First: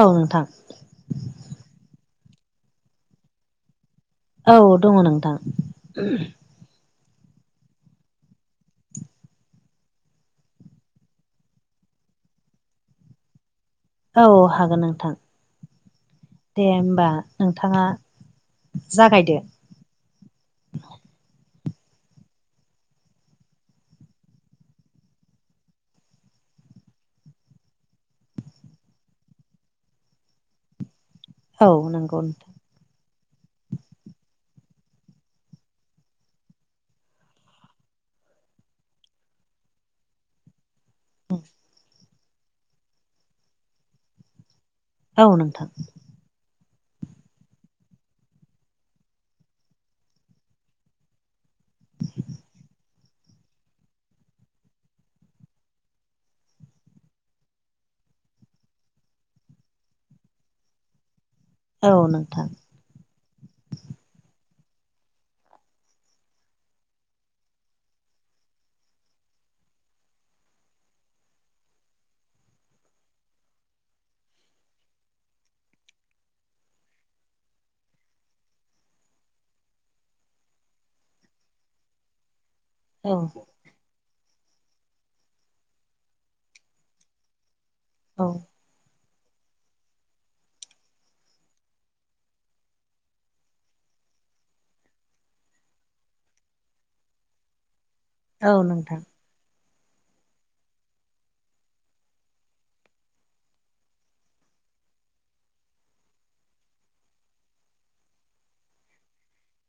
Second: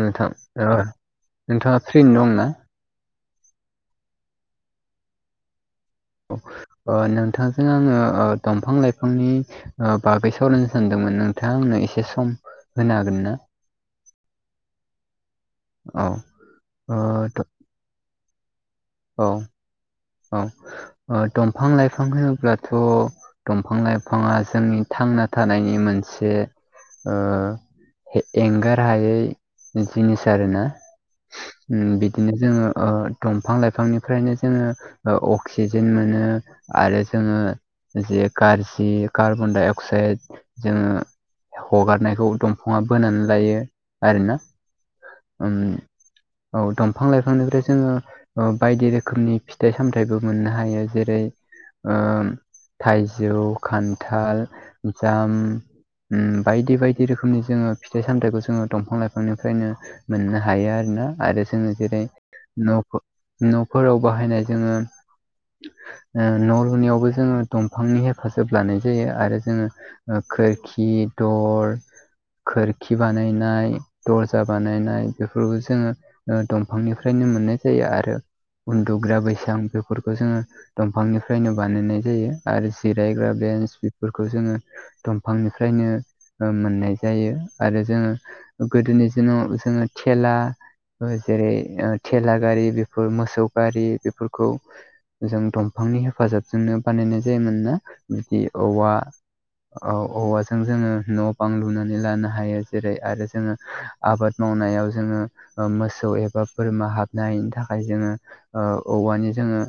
नोंथां ओ नोंथाङा फ्रिनो दंना? औ दङ नोंथां। अ नोंथांजों आङो दंफां लाइफांनि बागै सावरायनो सानदोंमोन नोंथाङा आंनो एसे सम होनो हागोन ना? औ हागोन नोंथां औ दे ओ होमबा द- नोंथाङा औ जागायदो। औ अ दंफां लाइफां होनोब्लाथ' दंफां लाइफाङा जोंनि थांना थानायनि मोनसे अ एंगार हायै जिनिस आरोना। औ नंगौ बिदिनो नोंथां जोङो अ दंफां लाइफांनिफ्रायनो जोङो अ अक्सिजेन मोनो आरो जोङो जे गारजि कार्बन डाइ अक्साइड जोङो हगारनायखौ दंफाङा बोनानै लायो आरोना। औ उम नोंथां औ दंफां लाइफांनिफ्राय जोङो बायदि रोखोमनि फि थाइ सामथाइबो मोननो हायो जेरै ओ थाइजौ, खान्थाल, जाम ओम बायदि बायदि रोखोमनि जोङो फिथाइ सामथायाइखौ जोङो दंफां लाइफांनिफ्रायनो मोननो हायो आरोना। आरो जोङो औ जेरै नोंथां न'फोराव बाहायनाय जोङो ओ न' लुनायावबो जोङो दंफांनि हेफाजाब लानाय जायो। आरो जोङो खोरखि दर खोरखि बानायनाय दर्जा बानायनाय बेफोरखौ जोङो। ओ दंफांनिफ्रायनो मोननाय जायो। आरो उन्दुग्रा बैस सां बेफोरखौ जोङो दंफांनिफ्रायनो बानायनाय जायो आरो औ जिरायग्रा बेन्स बेफोरखौ जोङो दंफांनिफ्रायनो मोननाय जायो। आरो जोङो औ गोदोनि दिनाव जोङो थेला जेरै, थेला गारि, बेफोर मोसौ गारि, बेफोरखौ जों दंफांनि हेफाजाबजोंनो बानायनाय जायोमोन ना। बिदि औ औवा नोंथां औ औवाजों जोङो न' बां लुनानै लानो हायो। जेरै आरो जोङो आबाद मावनायाव जोङो मोसौ एबा बोरमा हाबनायनि थाखाय जोङो ओ औवानि जोङो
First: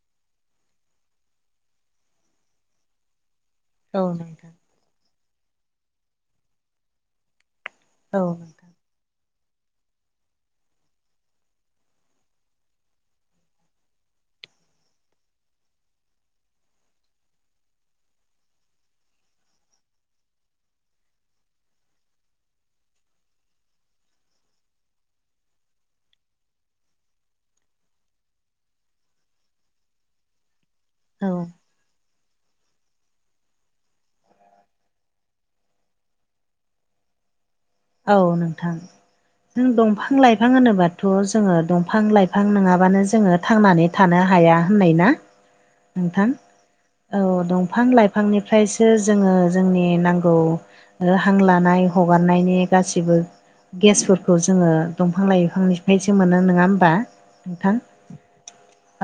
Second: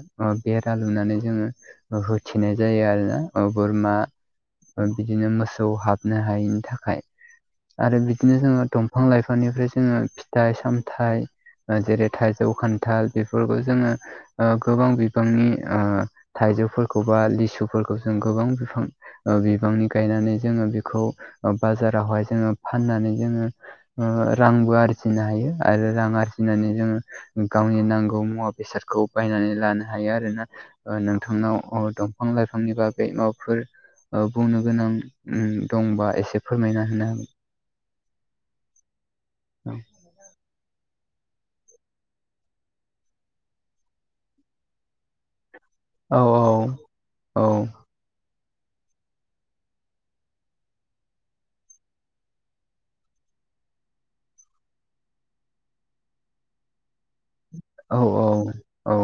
बेरा लुनानै जोङो होथेनाय जायो आरोना। ओ बोरमा औ नोंथां बिदिनो मोसौ हाबनो हायैनि थाखाय। आरो औ बिदिनो जोङो नोंथां दंफां लाइफांनिफ्राय जोङो फिथाइ सामथाइ जेरै थाइजौ खान्थाल बेफोरखौ जोङो गोबां बिबांनि ओ थाइजौफोरखौ बा लिसुफोरखौ जों गोबां बिफां बिबांनि गायनानै जोङो बेखौ बाजारावहाय जोङो फाननानै जोङो ओ रांबो आरजिनो हायो आरो रां आरजिनानै जोङो गावनि नांगौ मुवा बेसादखौ बायनानै लानो हायो आरोना। ओ औ नोंथांनाव दं दंफां लाइफांनि बागै मावफोर ओ बुंनो गोनां दंबा एसे फोरमायना होनो हागोन? औ नोंथां। जों दंफां लाइफां होनोब्लााथ' जोङो दंफां लाइफां नङाबानो जोङो थांनानै थानो हाया होननाय ना औ नोंथां। औ दंफां लाइफांनिफ्रायसो जोङो जोंनि नांगौ ओ हां लानाय हगारनायनि गासिबो गेसफोरखौ जोङो दंफां लाइफांनिफ्रायसो मोनो नङा होमबा। नोंथां। औ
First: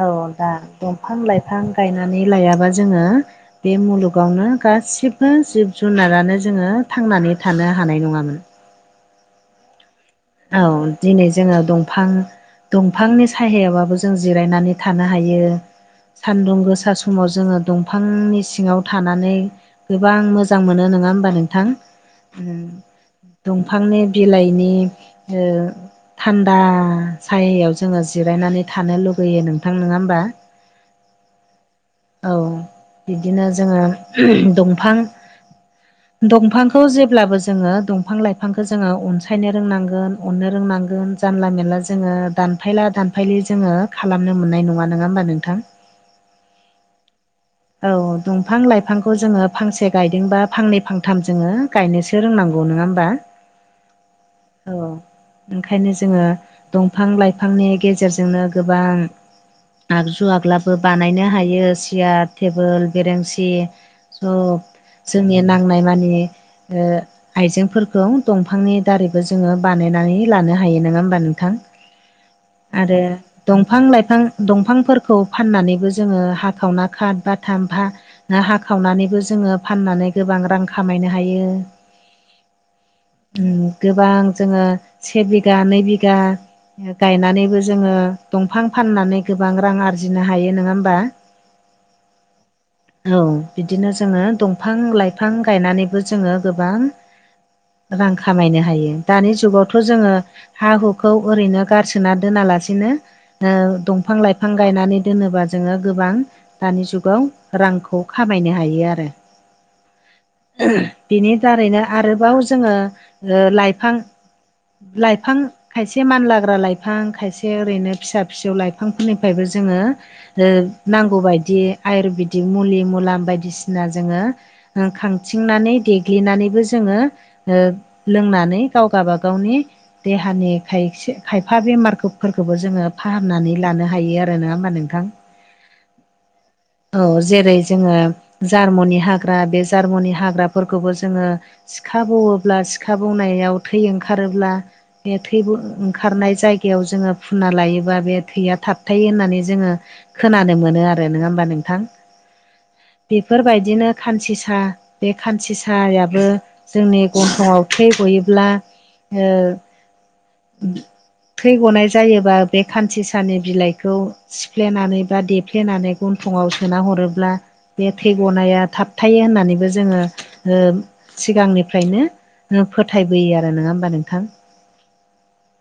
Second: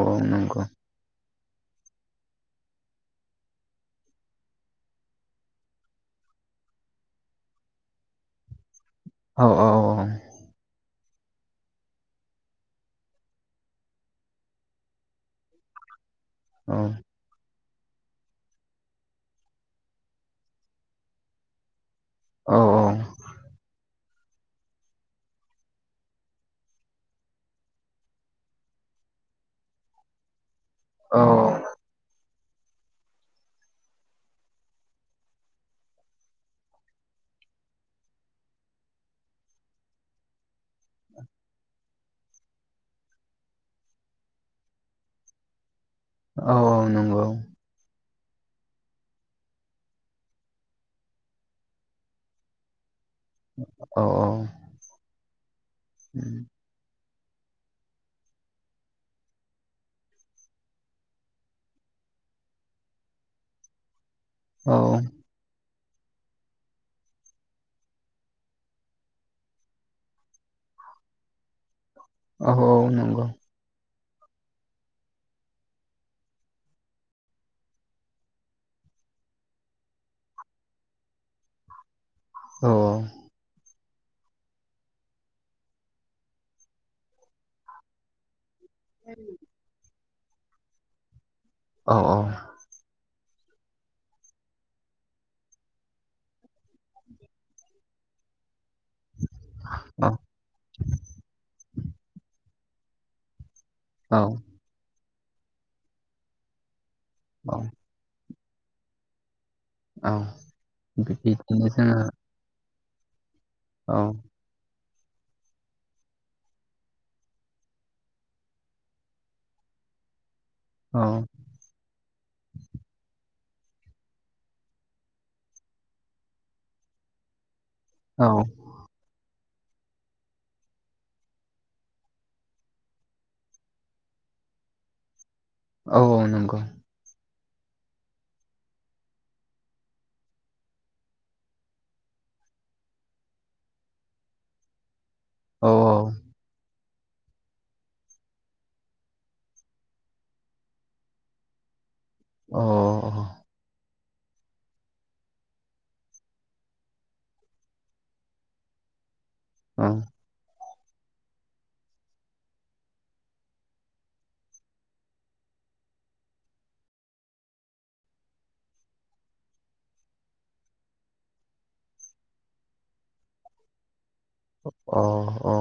औ दा दंफां लाइफां गायनानै लायाबा जोङो। बे मुलुगावनो गासिबो जिब जुनारानो जोङो थांनानै थानो हानाय नङामोन। औ औ औ। औ दिनै जोङो दंफां दंफांनि सायायाबाबो जों जिरायनानै थानो हायो। सान्दुं औ गोसा समाव जोङो दं दंफांनि सिङाव थानानै गोबां मोजां मोनो नङा होमबा नोंथां। दंफांनि बिलाइनि ओ थान्दा सायायाव जोङो जिरायनानै थानो लुगैयो नोंथां नङा होमबा। औ। औ बिदिनो जोङो दंफां दंफांखौ जेब्लाबो जोङो दंफां लाइफांखौ जोङो अनसायनो रोंनांगोन अननो रोंनांगोन। जानला मानला जोङो दानफायला दानफायलि जोङो खालामनो मोननाय नङा नङा होमबा नोंथां। औ औ नंगौ। औ दंफां लाइफांखौ जोङो फांसे गायदोंबा फांनै फांथाम जोङो गायनोसै गायनो रोंनांगौ नङा होमबा। औ औ ओंखायनो जोङो। दंफां लाइफांनि गेजेरजोंनो गोबां। आगजु आग्लाबो बानायनो हायो सियार टेबोल बेरेेंसि सब औ जोंनि नांनाय मानि ओ आइजेंफोरखौ दंफांनि दारैबो जोङो बानायनानै लानो हायो नङा होमबा नोंथां? औ आरो नंगौ दंफां लाइफां दंफांफोरखौ फाननानैबो जोङो हाखावना खाथ बाथाम फा ना हाखावनानैबो जोङो फाननानै गोबां रां खामायनो हायो। अ ओम गोबां जोङो से बिघा नै बिघा गायनानैबो जोङो दंफां फाननानै गोबां रां आरजिनो हायो नोङा होमबा। अ अ औ बिदिनो जोङो दंफां लाइफां गायनानैबो जोङो गोबां रां खामायनो हायो। दानि जुगावथ' जोङो हा हुखौ ओरैनो गारसोना दोनालासिनो ओ दंफां औ लाइफां गायनानै दोनोबा जोङो गोबां दानि जुगाव औ रांखौ खामायनो हायो आरो। औ बेनि बिदिनो दारैनो जोङो आरोबाव जोङो ओ लाइफां औ लाइफां खायसे मानलाग्रा लाइफां खायसे ओरैनो फिसा फिसौ लाइफांफोरनिफ्रायबो जोङो ओ औ नांगौ बायदि आयुरबेदिक मुलि मुलाम बायदिसिना जोङो ओ खांथिंनानै देग्लिनानैबो जोङो ओ औ लोंनानै गावगा बागावनि देहानि खायसे खायफा बेमारखौ फोरखौबो जोङो फाहामनानै लानो हायो आरो नोङा होमबा नोंथां? औ नंगौ। औ जेरै' जोङो जार्मनि हाग्रा बे जार्मनि हाग्राफोरखौबो जोङो सिखा बौओब्ला सिखा बौनायाव थै ओंखारोब्ला बे थै बो औ ओंखारनाय जाय गायाव जोङो फुनना लायोबा बे थैया थाबथायो होननानै जोङो खोनानो मोनो आरो नोङा होमबा नों थां औ बेफोरबायदिनो खान्सिसा बे खान्सिसायाबो जोंनि गन्थ'आव थै गयोब्ला ओ औ थै गनाय जायोबा बे खान्सिसानि बिलाइखौ सिफ्लेनानै बा देफ्लेनानै गन्थंआव सोना हरोब्ला बे थैगनाया थाबथायो होननानैबो जोङो ओ सिगांनिफ्रायनो ओ फोथायबोयो आरो नोङा होमबा नोंथां?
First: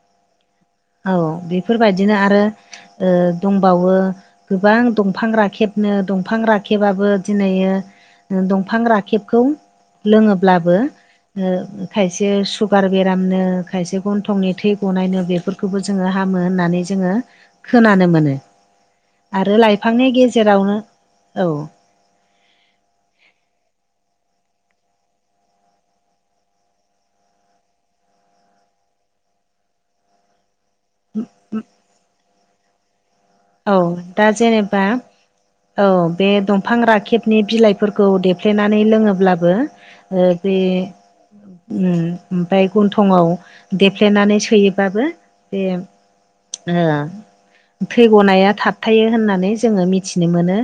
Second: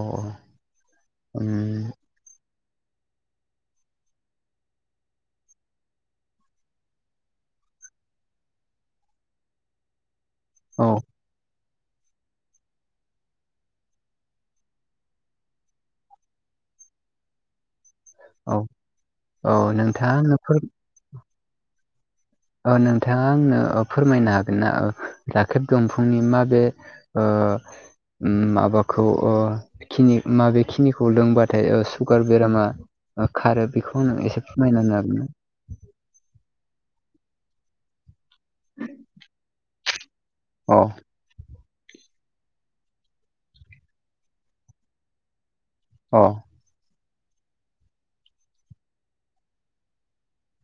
औ औ बेफोरबा बिदिनो आरो ओ दंबावो गोबां दंफां रा खेबनो दंफां राखेबाबो दिनै दंफां राखेबखौ लोङोब्लाबो औ ओ खायसे सुगार बेरामनो खायसे गन्थंनि थै गनायनो बेफोर खोबो जोङो हामो होननानै जोङो खोननो मोनो औ आरो लाइांनि नोंथाङा गे आंनो फोर औ। ओ नोंथाङा आंनो ओ फोरमायनो हागोन ना ओ राखेब दंफांनि माबे आ ओम माबाखौ ओ खिनि माबे खिनिखौ लोंबाथाय ओ सुगार बेरामा खारो औ बेखौ आं दा एसे जेनेबा फोरमायनानै होनो हागोन ना? औ बे दंफां राखेबनि बिलाइफोरखौ देफ्लेनानै लोङोब्लाबो‌ ओ बे अ उम ओमफाय गन्थंआव देफ्लेनानै सोयोबाबो बे अ। ओ। थै गनाया थाबथायो होननानै जोङो मिथिनो मोनो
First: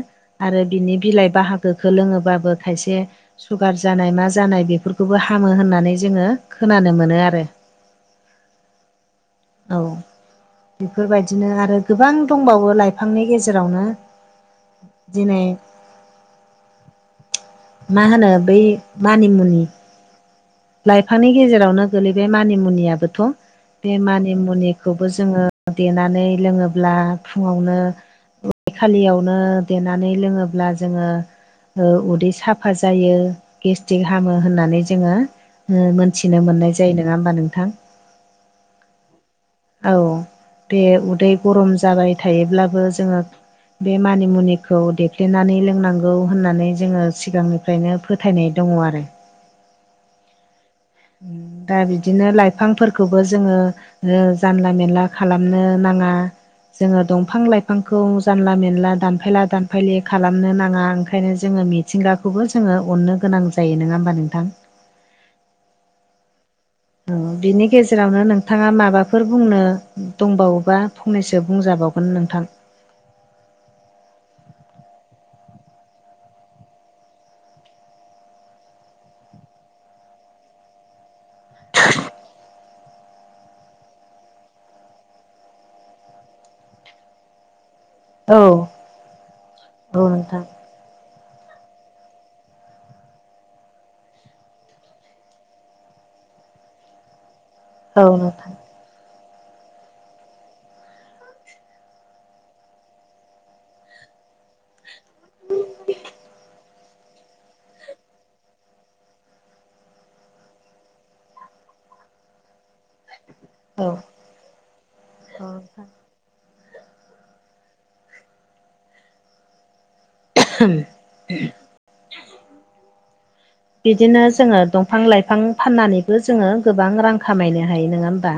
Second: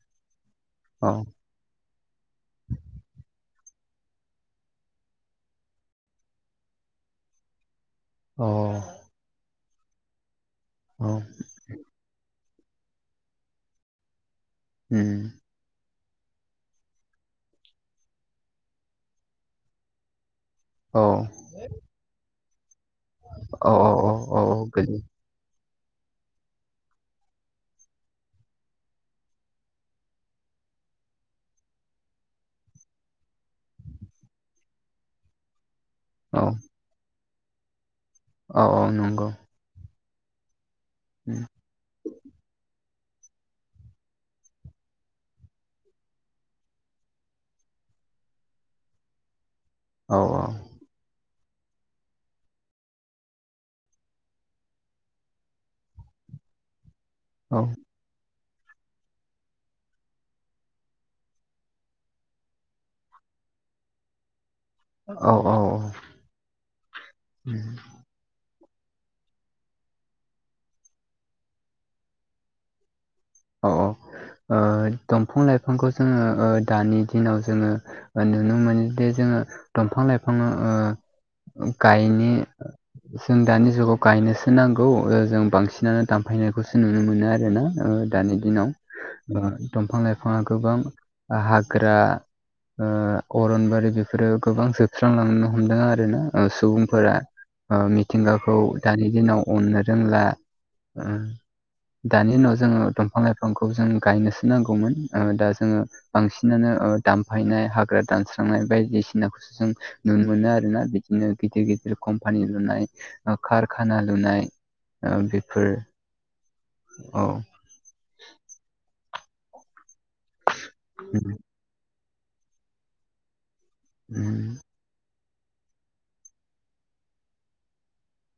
आरो बिनि अ बिलाइ बाहागोखौ लोङो बाबो खायसे सुगार जानाय मा जानाय बेफोरखौबो हामो होननानै जोङो खोनानो मोनो आरो। अ। औ बेफोरबायदिनो आरो गोबां दंबावो लाइफांनि गेजेरावनो। उम दिने मा होनो बै मानिमुनि औ लाइफांनि गेजेरावनो गोलैबाय मानिमुनियाबोथ'। औ औ बे औ औ गोजोन मानिमुनिखौबो जोङो देनानै लोङोब्ला फुङावनो उद खालियावनो देनानै लोङोब्ला जोङो अ उदै साफा जायो गेस्टिक हामो होननानै जोङो मोनथिनो औ मोननाय जायो। नङा होमबा नोंथां? औ औ नंगौ। औ बे उदै उम गरम जाबाय थायोब्लाबो जोङो बे मानिमुनिखौ देफ्लेनानै लोंनांगौ होननानै जोङो सिगांनि फ्रायनो फोथायनाय दङ आरो। औ औ दा बिदिनो लाइफांफोरखौबो जोङो जानला मेनला खालामनो नाङा। जोङो औ दंफां-लाइफां खौ जानला मेनला दानफायला-दानफायलि खालामनो नाङा। ओंखायनो जोङो मिथिंगाखौ खौबो जोङो अननो गोनां जायो। नङा होनबा नोंथां? औ औ औ उ उम बिनि गेजे आवनो नोंथाङा माबाफोर बुंनो दंबावोबा फंनैसो बुंजाबावगोन नोंथां। औ औ ओ दंफां-लाइफांखौ जोङो ओ दानि दिनाव जोङो नुनो मोनोदि जोङो दंफां-लाइफां ओ गायनो जों दानि जुगाव गायनोसो नांगौ ओ जों बांसिनानो दानफायनायखौसो नुनो मोनो आरोना। दानि औ दिनाव औ दंफां-लाइफाङा नोंथां गोबां हाग्रा ओ अरनबारि बेफोरो गोबां जोबस्रांलांनो हमदों आरो ना। सुबुंफोरा औ नोंथां मिथिंगाखौ दानि दिनाव अननो रोंला। ओ दानि दिनाव जोङो दंफां-लाइफांखौ जों गायनोसो नांगौमोन ओ दा जोङो बांसिनानो दानफायनाय हाग्रा दानस्रांनाय बायदिसिनाखौ जों नुनो मोनो आरोना। बिदिनो गिदिर-गिदिर कम्पानि लुनाय ओ औ कारखाना लुनाय बेफोर औ। [unintelligible] [inaudible] [unintelligible] [unintelligible] बिदिनो जोङो दंफां-लाइफां फाननानैबो जोङो गोबां रां खामायनो हायो। नङा होमबा?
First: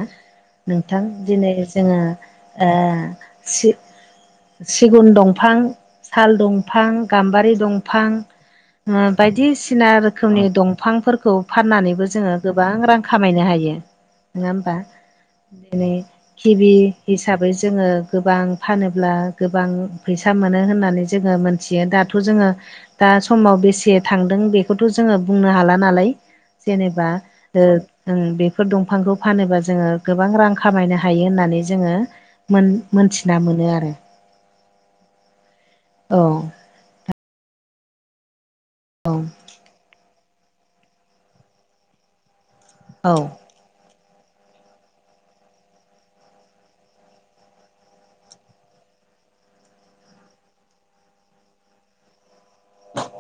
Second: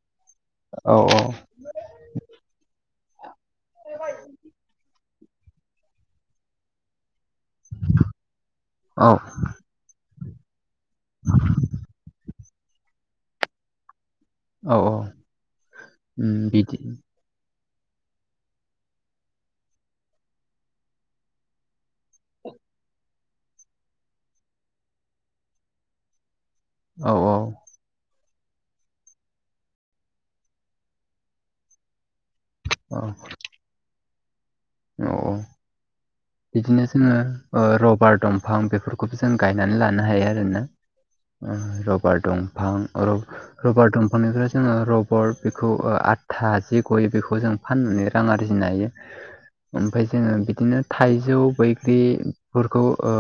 औ नोंथां दिनै जोङो ओ सो सिगुन दंफां, साल दंफां, गाम्बारि दंफां औ बायदिसिना रो खोमनि दंफांफोरखौ फाननानैबो जोङो गोबां रां खामायनो हायो। नङा होमबा? औ औ दिनै किबि बिदि हिसाबै जोङो गोबां फानोब्ला गोबां फैसा मोनो होननानै जोङो मोन थियो। दाथ' जोङो दा समाव बेसे थांदों बे खौ जोङो बुंनो हाला नालाय जेनेबा औ औ ओ ओं बेफोर दंफांखौ फानोबा जोङो गोबां रां खामायनो हायो होननानै जोङो जों औ मोनथिना मोनो आरो। [unintelligible] औ बिदिनो जोङो ओ रबार दंफां बेफोरखौबो जों गायनानै लानो हायो आरोना ओ रबार दंफां औ। रबार दंफांनिफ्राय जोङो रबार बेखौ ओआथा जि गयो बेखौ जों फाननानै रां आरजिनो हायो। ओमफाय जोङो बिदिनो थाइजौ बैग्रि फोरखौ ओ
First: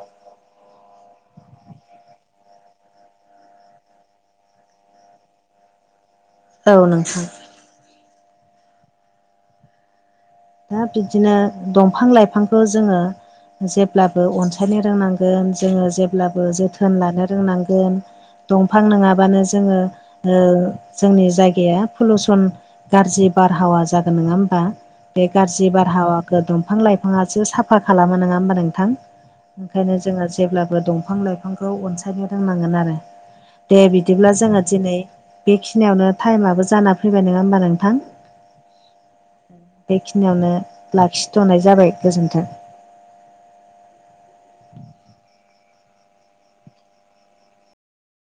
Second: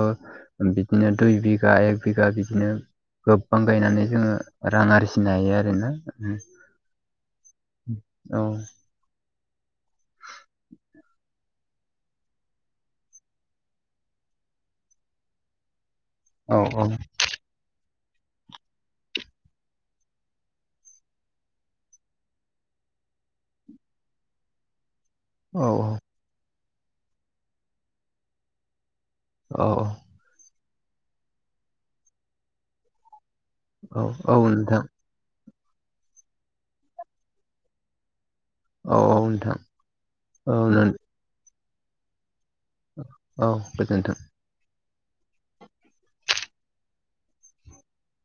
बिदिनो दुइ बिघा एक बिघा बिदिनो गोबबां गायनानै जोङो रां आरजिनो हायो आरोना। औ नोंथां। औ। दा बिदिनो दंफां लाइफांखौ जोङो जेब्लाबो अनसायनो रोंनांगोन जोङो जेब्लाबो औ जोथोन लानो रोंनांगोन। दंफां नोङाबानो जोङो ओ जोंनि जायगाया पलुसन गाज्रि बारहावा जागोन नङा होमबा। बे गाज्रि औ बारहावाखौ दंफां लाइफाङासो साफा खालामो नोङा होमबा नोंथां? औ ओंखायनो जोङो जेब्लाबो दंफां लाइफांखौ अनसायनो रोंनांगोन आरो। दे औ बिदिब्ला औ जोङो नोंथां दिनै बेखिनियावनो टाइमाबोआो जाना फैबाय नोङा होमबा नोंथां? औ औ नोंथां। बेखिनियावनो औ नों- लाखिथ'नाय जाबाय गोजोन्थों। औ गोजोनथों।